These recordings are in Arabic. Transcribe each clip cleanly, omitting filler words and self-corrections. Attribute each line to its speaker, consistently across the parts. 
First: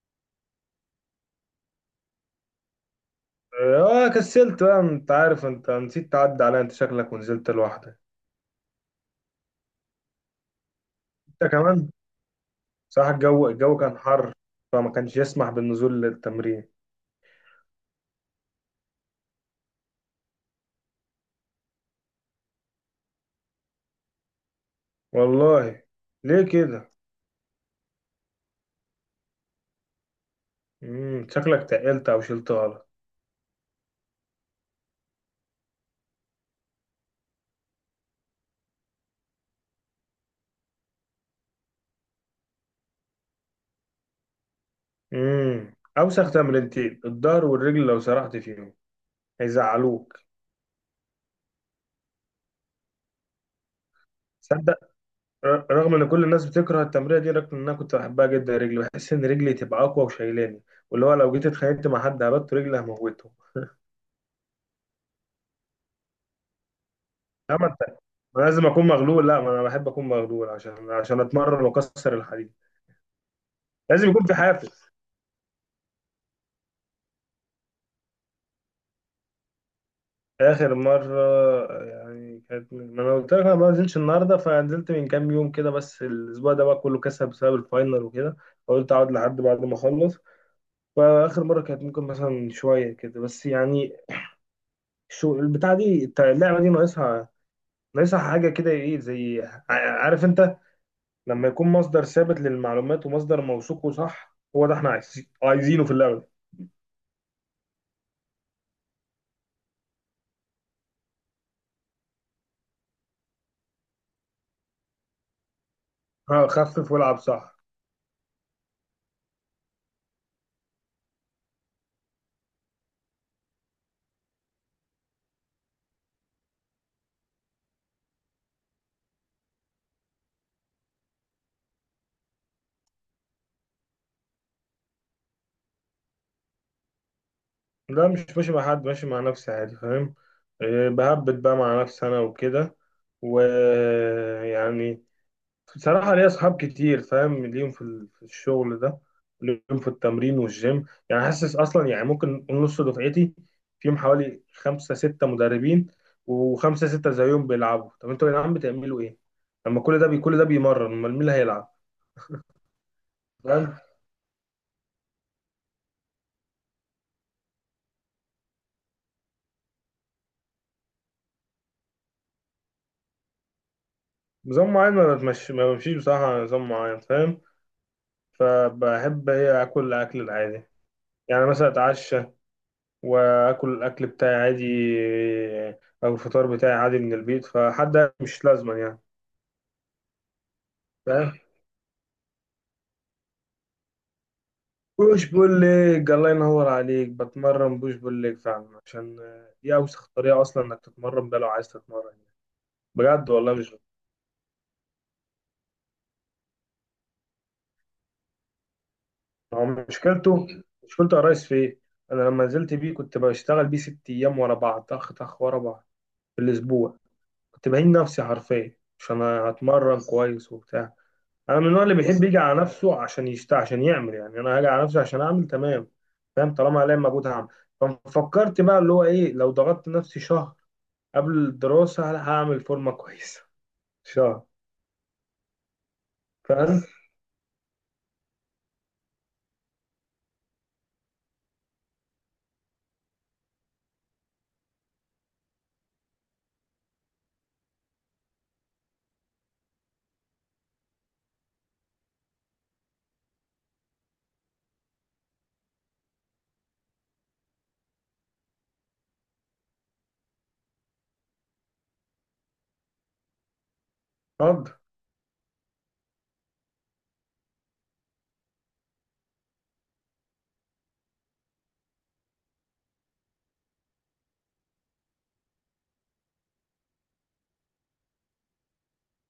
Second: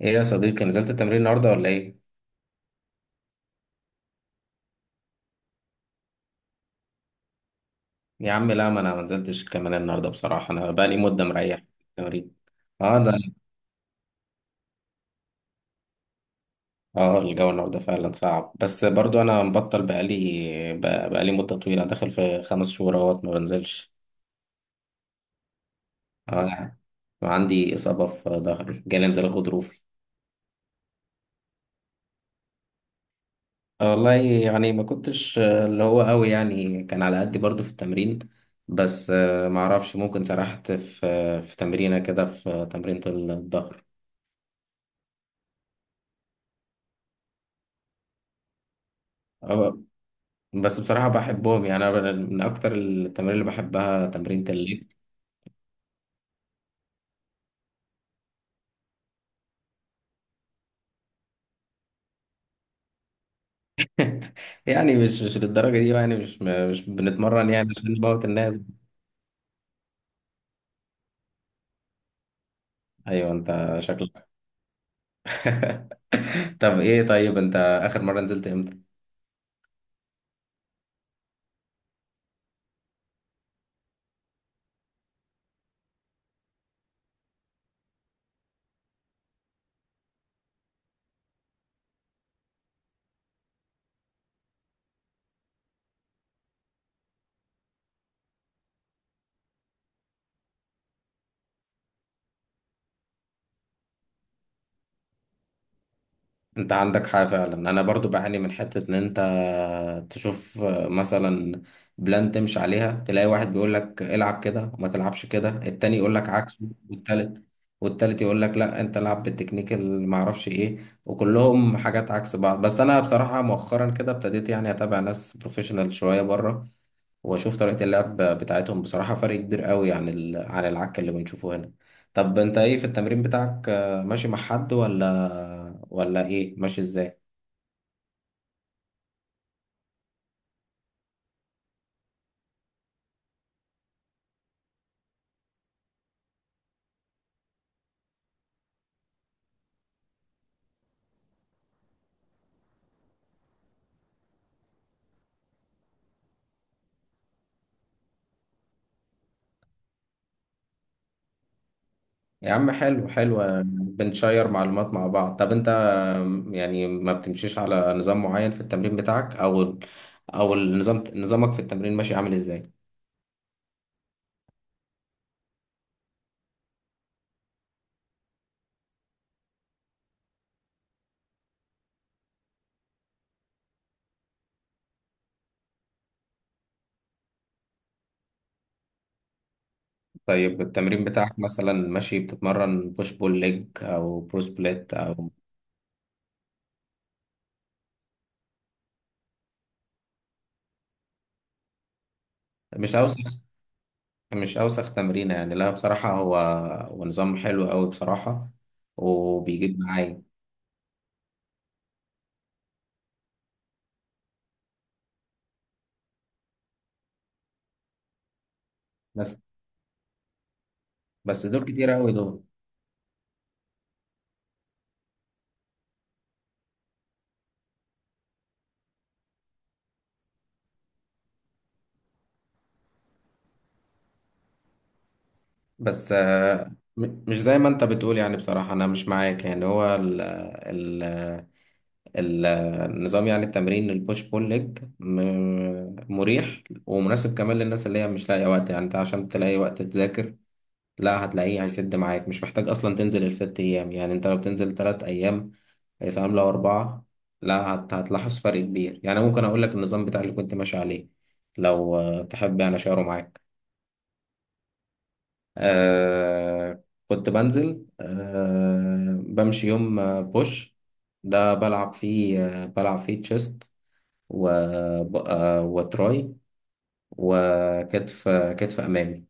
Speaker 1: ايه يا صديقي، نزلت التمرين النهارده ولا ايه؟
Speaker 2: اه، كسلت بقى، انت عارف، انت نسيت تعدي عليا، انت شكلك ونزلت لوحدك.
Speaker 1: يا عم لا، ما انا ما نزلتش كمان النهارده، بصراحه انا بقالي مده
Speaker 2: انت
Speaker 1: مريح من
Speaker 2: كمان.
Speaker 1: التمرين. اه
Speaker 2: صراحة،
Speaker 1: ده.
Speaker 2: الجو كان حر، فما كانش يسمح بالنزول للتمرين.
Speaker 1: اه، الجو النهارده فعلا صعب، بس برضو انا مبطل بقالي. بقالي مده طويله، داخل في خمس شهور اهوت ما بنزلش.
Speaker 2: والله، ليه
Speaker 1: اه،
Speaker 2: كده؟
Speaker 1: وعندي اصابه في ظهري، جالي انزلاق غضروفي.
Speaker 2: شكلك تقلت او شلت غلط.
Speaker 1: آه والله، يعني ما كنتش اللي هو قوي، يعني كان على قدي برضو في التمرين. بس ما اعرفش، ممكن سرحت في تمرينه كده، في تمرينة الظهر.
Speaker 2: اوسخ تمرينتين الظهر والرجل، لو سرحت فيهم
Speaker 1: اه،
Speaker 2: هيزعلوك.
Speaker 1: بس بصراحة بحبهم، يعني أنا من أكتر التمارين اللي بحبها تمرين
Speaker 2: تصدق،
Speaker 1: الليج.
Speaker 2: رغم ان كل الناس بتكره التمرين دي، رغم ان انا كنت بحبها جدا، رجلي، بحس ان رجلي تبقى اقوى وشايلاني، واللي هو لو جيت اتخانقت مع حد هبت رجلي هموته.
Speaker 1: يعني مش للدرجة دي بقى، يعني مش بنتمرن يعني عشان نموت
Speaker 2: ما
Speaker 1: الناس.
Speaker 2: لازم اكون مغلول، لا ما انا بحب اكون مغلول عشان اتمرن واكسر الحديد.
Speaker 1: أيوه أنت
Speaker 2: لازم يكون
Speaker 1: شكلك.
Speaker 2: في حافز.
Speaker 1: طب إيه، طيب أنت، آخر مرة نزلت إمتى؟
Speaker 2: اخر مره، يعني كانت ما انا قلت لك انا ما نزلتش النهارده، فنزلت من كام يوم كده، بس الاسبوع ده بقى كله كسب بسبب الفاينل وكده، فقلت اقعد لحد بعد ما اخلص. فاخر مره كانت ممكن مثلا شويه كده بس يعني. شو البتاع دي، اللعبه دي ناقصها، ناقصها حاجه كده ايه، زي عارف انت، لما يكون مصدر ثابت للمعلومات ومصدر موثوق وصح، هو ده احنا عايزينه في اللعبه.
Speaker 1: انت عندك حاجة فعلا، انا برضو بعاني من حتة ان انت تشوف مثلا بلان تمشي عليها، تلاقي واحد بيقول لك العب كده وما تلعبش كده، التاني يقول لك
Speaker 2: اه،
Speaker 1: عكسه،
Speaker 2: خفف والعب صح.
Speaker 1: والتالت والتالت يقول لك لا انت العب بالتكنيك اللي ما اعرفش ايه، وكلهم حاجات عكس بعض. بس انا بصراحة مؤخرا كده ابتديت يعني اتابع ناس بروفيشنال شوية بره، واشوف طريقة اللعب بتاعتهم، بصراحة فرق كبير قوي عن العك اللي بنشوفه هنا. طب انت ايه في التمرين بتاعك، ماشي مع حد ولا ايه، ماشي ازاي؟
Speaker 2: لا مش ماشي مع حد، ماشي مع نفسي عادي، فاهم. آه، بهبط بقى مع نفسي انا وكده، ويعني بصراحة ليا اصحاب كتير فاهم، ليهم في في الشغل ده، ليهم في التمرين والجيم. يعني حاسس اصلا، يعني ممكن نقول نص دفعتي فيهم حوالي خمسة ستة مدربين، وخمسة ستة زيهم بيلعبوا. طب انتوا يا جدعان بتعملوا ايه؟ لما كل ده كل ده بيمرن، امال مين اللي هيلعب؟
Speaker 1: يا عم، حلو حلو،
Speaker 2: فاهم.
Speaker 1: بنشير معلومات مع بعض. طب انت، يعني ما بتمشيش على نظام معين في التمرين بتاعك، او او نظامك في التمرين ماشي عامل ازاي؟
Speaker 2: نظام معين، ما بمشيش بصراحة على نظام معين، فاهم. فبحب هي اكل الاكل العادي، يعني مثلا اتعشى واكل الاكل بتاعي عادي، او الفطار بتاعي عادي من البيت، فحد مش لازما يعني.
Speaker 1: طيب التمرين
Speaker 2: فاهم.
Speaker 1: بتاعك مثلا، ماشي بتتمرن بوش بول ليج او برو سبليت
Speaker 2: بوش
Speaker 1: او...
Speaker 2: بول ليج، الله ينور عليك، بتمرن بوش بول ليج فعلا، عشان دي اوسخ طريقه اصلا انك تتمرن بيها لو عايز تتمرن،
Speaker 1: مش عاوز.
Speaker 2: بجد والله. مش
Speaker 1: مش أوسخ تمرينة يعني، لا بصراحة هو نظام حلو أوي بصراحة،
Speaker 2: هو
Speaker 1: وبيجيب معايا.
Speaker 2: مشكلته، مشكلته يا ريس في ايه؟ انا لما نزلت بيه كنت بشتغل بيه 6 ايام ورا بعض، طخ طخ ورا بعض، في الاسبوع. كنت بهين نفسي حرفيا عشان
Speaker 1: بس
Speaker 2: هتمرن كويس وبتاع.
Speaker 1: بس
Speaker 2: انا
Speaker 1: دول
Speaker 2: من النوع اللي
Speaker 1: كتير أوي
Speaker 2: بيحب يجي
Speaker 1: دول.
Speaker 2: على نفسه عشان يشت، عشان يعمل، يعني انا هاجي على نفسي عشان اعمل تمام، فاهم، طالما عليا مجهود هعمل. ففكرت بقى اللي هو ايه، لو ضغطت نفسي شهر قبل الدراسه، لا، هعمل فورمه كويسه، شهر.
Speaker 1: بس
Speaker 2: فاهم.
Speaker 1: مش زي ما أنت بتقول، يعني بصراحة أنا مش معاك. يعني هو النظام، يعني التمرين البوش بول ليج، مريح ومناسب كمان للناس اللي هي مش لاقية وقت. يعني أنت عشان تلاقي وقت تذاكر، لا هتلاقيه هيسد معاك، مش محتاج أصلا تنزل الست أيام. يعني أنت لو بتنزل تلات أيام، هي سنة عاملة أربعة. لا هتلاحظ فرق كبير. يعني ممكن أقول لك النظام بتاع اللي كنت ماشي عليه، لو تحب يعني أشاره معاك.
Speaker 2: اتفضل.
Speaker 1: كنت بنزل، بمشي يوم، بوش، ده بلعب فيه تشيست، و آه وتراي، وكتف، آه، كتف أمامي.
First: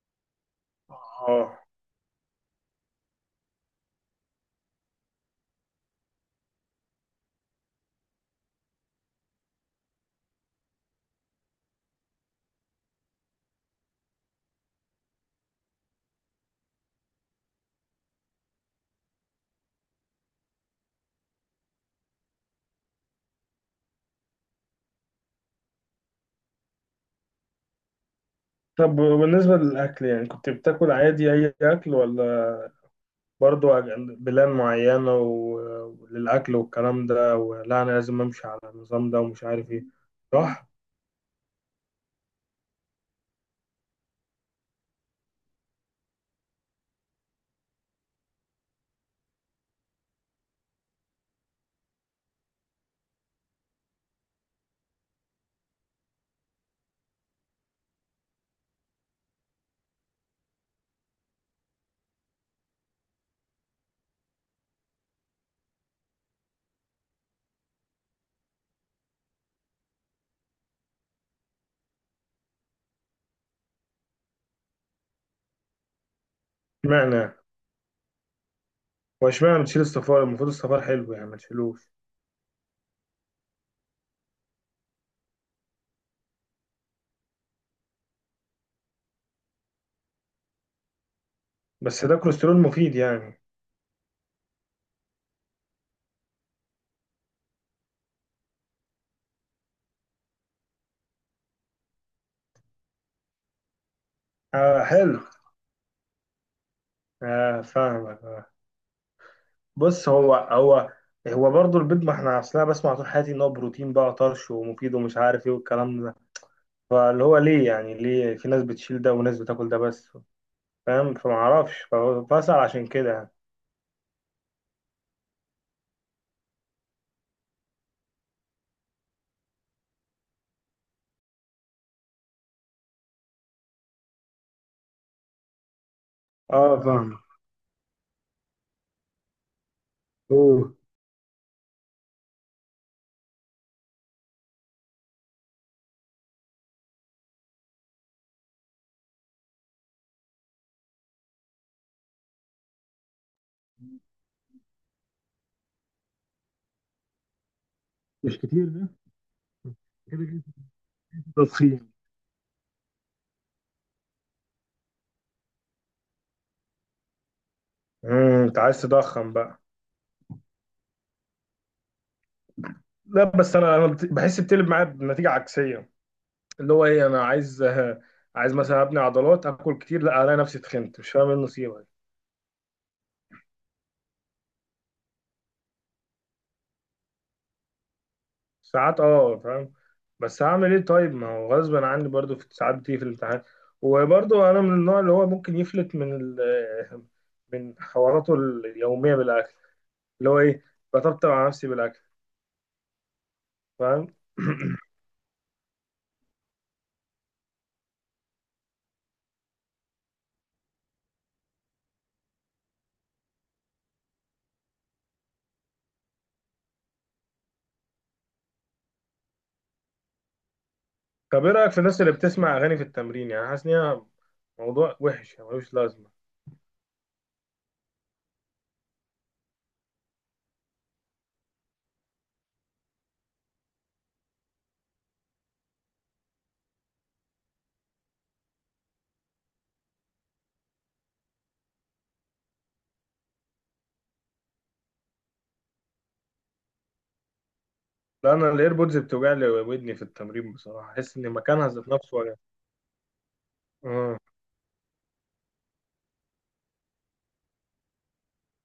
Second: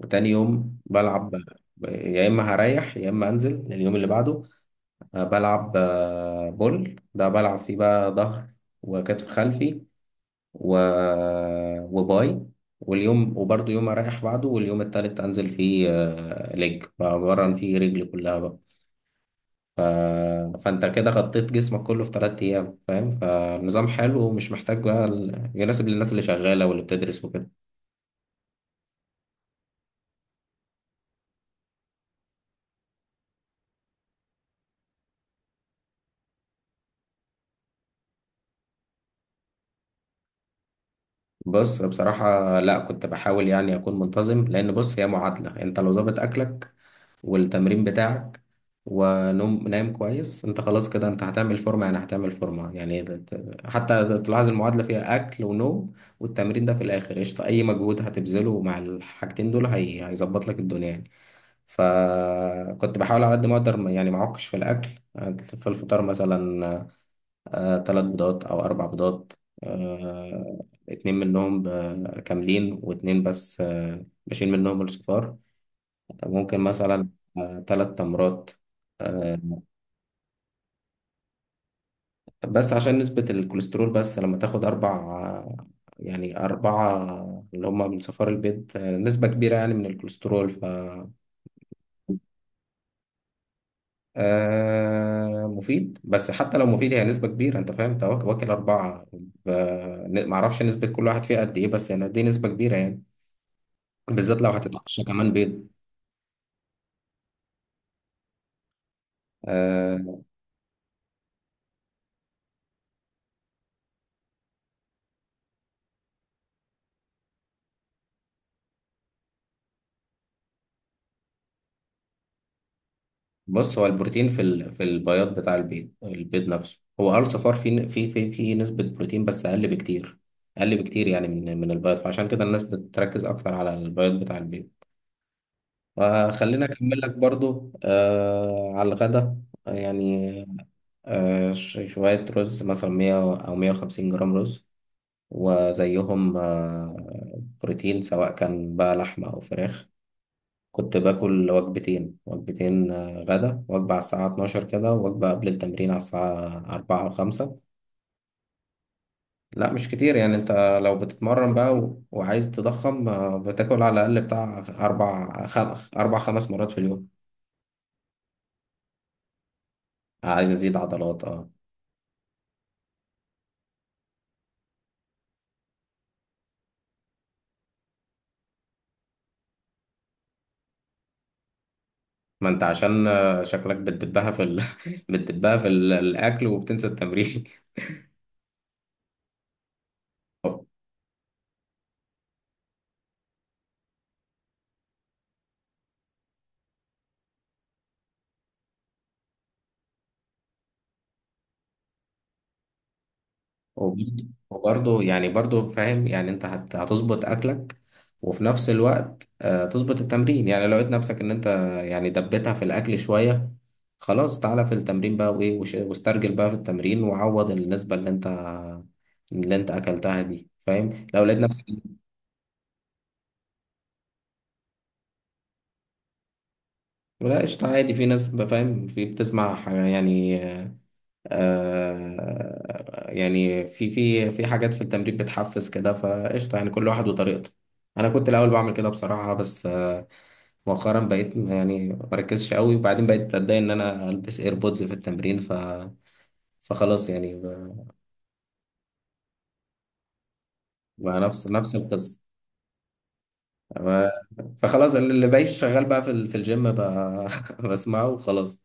Speaker 1: وتاني يوم بلعب،
Speaker 2: اه،
Speaker 1: يا إما هريح يا إما أنزل اليوم اللي بعده. بلعب، بول، ده بلعب فيه بقى ظهر وكتف خلفي و... وباي. واليوم، يوم أريح بعده، واليوم التالت أنزل فيه ليج، بمرن فيه رجلي كلها بقى. فأنت كده غطيت جسمك كله في تلات أيام، فاهم، فالنظام حلو ومش محتاج بقى، يناسب للناس اللي شغالة واللي بتدرس وكده.
Speaker 2: طب وبالنسبه للاكل، يعني كنت بتاكل عادي اي اكل، ولا برضو بلان معينه وللاكل والكلام ده، ولا انا لازم امشي على النظام ده ومش عارف ايه، صح؟
Speaker 1: بص بصراحة لا، كنت بحاول يعني أكون منتظم، لأن بص هي معادلة، أنت لو ظابط أكلك والتمرين بتاعك ونوم نايم كويس، انت خلاص كده انت هتعمل فورمة، يعني هتعمل فورمة، يعني حتى تلاحظ المعادلة فيها أكل ونوم والتمرين، ده في الآخر قشطة. أي مجهود هتبذله مع الحاجتين دول هيظبط لك الدنيا يعني. فكنت بحاول على قد ما أقدر يعني ما أعكش في الأكل. في الفطار مثلا تلات بيضات أو أربع بيضات، اتنين منهم كاملين، واتنين بس بشيل منهم الصفار. ممكن مثلا
Speaker 2: اشمعنى،
Speaker 1: تلات تمرات.
Speaker 2: هو
Speaker 1: آه،
Speaker 2: اشمعنى بتشيل الصفار؟ المفروض الصفار حلو يعني ما تشيلوش،
Speaker 1: بس عشان نسبة الكوليسترول، بس لما تاخد أربع، آه، يعني أربعة اللي هما من صفار البيض، نسبة كبيرة يعني من الكوليسترول. ف
Speaker 2: بس ده كوليسترول مفيد يعني.
Speaker 1: آه، مفيد، بس حتى لو مفيد هي نسبة كبيرة. أنت فاهم، أنت واكل أربعة، ف- معرفش نسبة كل واحد فيها قد إيه، بس يعني دي نسبة كبيرة يعني، بالذات لو
Speaker 2: آه،
Speaker 1: هتتعشى
Speaker 2: حلو،
Speaker 1: كمان بيض.
Speaker 2: آه فاهمك، آه. بص،
Speaker 1: آه،
Speaker 2: هو هو برضه البيض، ما احنا اصلا بسمع طول حياتي ان هو بروتين بقى طرش، ومفيد، ومش عارف ايه والكلام ده. فاللي هو ليه، يعني ليه في ناس بتشيل ده وناس بتاكل ده بس؟ فاهم، فما اعرفش، فبسأل عشان كده يعني.
Speaker 1: بص، هو البروتين في في البياض بتاع البيض، البيض نفسه هو صفار، في نسبة بروتين بس أقل بكتير. أقل بكتير يعني من البياض، فعشان كده الناس بتركز أكتر على البياض بتاع البيض. فخلينا
Speaker 2: اه
Speaker 1: أكمل
Speaker 2: فاهم.
Speaker 1: لك برضو على الغدا. يعني
Speaker 2: اوه.
Speaker 1: شوية رز مثلا 100 أو 150 جرام رز، وزيهم بروتين، سواء كان بقى لحمة أو فراخ. كنت باكل وجبتين، غدا وجبة على الساعة 12 كده، وجبة قبل التمرين على الساعة 4 أو 5.
Speaker 2: مش كتير ده؟
Speaker 1: لا مش كتير
Speaker 2: كده
Speaker 1: يعني،
Speaker 2: كده.
Speaker 1: أنت لو
Speaker 2: ده
Speaker 1: بتتمرن بقى
Speaker 2: تضخيم.
Speaker 1: وعايز تضخم، بتاكل على الأقل بتاع أربع خمس مرات في اليوم.
Speaker 2: انت عايز تضخم بقى.
Speaker 1: عايز أزيد عضلات أه.
Speaker 2: لا بس، انا بحس بتقلب معايا بنتيجة عكسية، اللي هو ايه، انا عايز، عايز مثلا ابني عضلات، اكل كتيه، لا، الاقي نفسي اتخنت، مش فاهم ايه النصيبه دي.
Speaker 1: ما أنت عشان شكلك بتدبها بتدبها الأكل، وبتنسى التمرين.
Speaker 2: ساعات، اه فاهم، بس هعمل ايه طيب؟ ما هو غصب عني برضو، في ساعات بتيجي في الامتحان. وبرضو انا من النوع اللي هو ممكن يفلت من حواراته اليوميه بالاكل، اللي هو ايه، بطبطب على نفسي بالاكل، فاهم.
Speaker 1: وبرضه وبرضه يعني فاهم، يعني انت هتظبط اكلك، وفي نفس الوقت تظبط التمرين. يعني لو لقيت نفسك ان انت، يعني دبتها في الاكل شوية، خلاص تعالى في التمرين بقى، وايه واسترجل بقى في التمرين، وعوض النسبة اللي انت اكلتها دي، فاهم لو لقيت
Speaker 2: طب ايه
Speaker 1: نفسك.
Speaker 2: رايك في الناس اللي بتسمع اغاني في التمرين؟ يعني حاسس ان هي موضوع وحش يعني ملوش لازمه؟
Speaker 1: لا قشطة عادي، في ناس فاهم، في بتسمع يعني، يعني في حاجات في التمرين بتحفز كده، فقشطة يعني كل واحد وطريقته. أنا كنت الأول بعمل كده بصراحة، بس مؤخرا بقيت يعني ما بركزش قوي، وبعدين بقيت أتضايق إن أنا ألبس إيربودز في التمرين. فخلاص، يعني
Speaker 2: لا، انا الايربودز بتوجع لي ودني في التمرين بصراحه، احس
Speaker 1: بقى
Speaker 2: ان
Speaker 1: نفس
Speaker 2: مكانها ذات نفسه
Speaker 1: القصة.
Speaker 2: وجع.
Speaker 1: ف-
Speaker 2: آه.
Speaker 1: فخلاص، اللي بقيت شغال بقى في في الجيم بقى، بسمعه وخلاص.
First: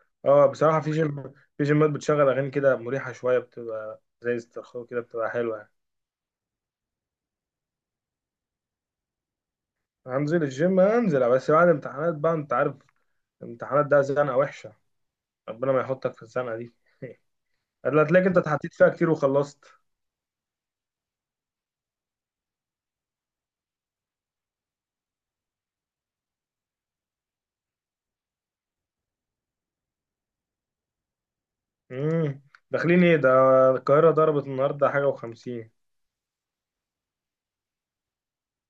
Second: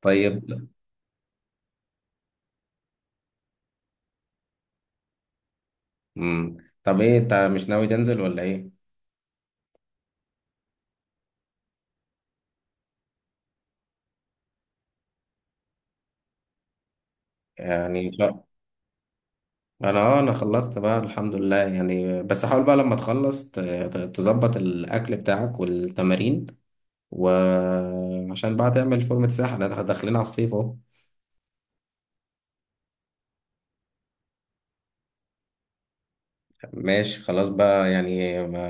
Speaker 1: طيب.
Speaker 2: اه بصراحة في جيم، في جيمات بتشغل أغاني كده مريحة شوية، بتبقى زي استرخاء كده، بتبقى حلوة يعني.
Speaker 1: مم. طب إيه أنت مش ناوي تنزل ولا إيه؟
Speaker 2: هنزل الجيم، هنزل بس بعد امتحانات بقى، أنت عارف الامتحانات ده زنقة وحشة، ربنا ما يحطك في الزنقة دي. هتلاقيك،
Speaker 1: يعني
Speaker 2: تلاقيك أنت اتحطيت فيها كتير وخلصت.
Speaker 1: انا، خلصت بقى الحمد لله، يعني بس حاول بقى لما تخلص تظبط الاكل بتاعك والتمارين، وعشان بقى تعمل فورمة ساحة، احنا داخلين على الصيف اهو.
Speaker 2: امم. داخلين إيه ده؟ القاهرة ضربت النهاردة حاجة وخمسين.
Speaker 1: ماشي خلاص بقى، يعني ما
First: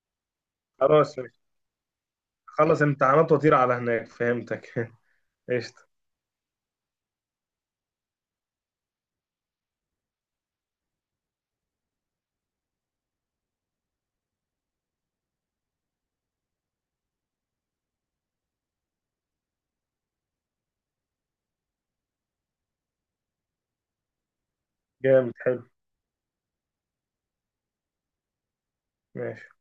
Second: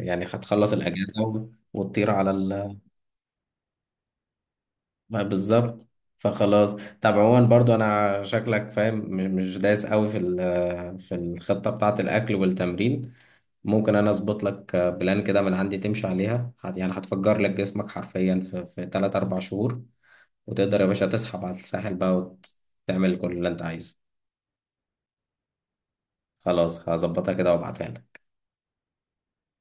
Speaker 1: يعني هتخلص
Speaker 2: خلاص،
Speaker 1: الاجازة وتطير على
Speaker 2: خلص امتحانات وطير على هناك، فهمتك.
Speaker 1: بقى بالظبط.
Speaker 2: قشطة.
Speaker 1: فخلاص. طب عموما برضو، انا شكلك فاهم مش دايس قوي في في الخطة بتاعة الاكل والتمرين. ممكن انا اظبط لك بلان كده من عندي تمشي عليها، يعني هتفجر لك جسمك حرفيا في 3 4 شهور، وتقدر يا باشا تسحب على الساحل بقى وتعمل كل اللي انت عايزه.
Speaker 2: جامد حلو.
Speaker 1: خلاص هظبطها كده وابعتها لك.
Speaker 2: ماشي.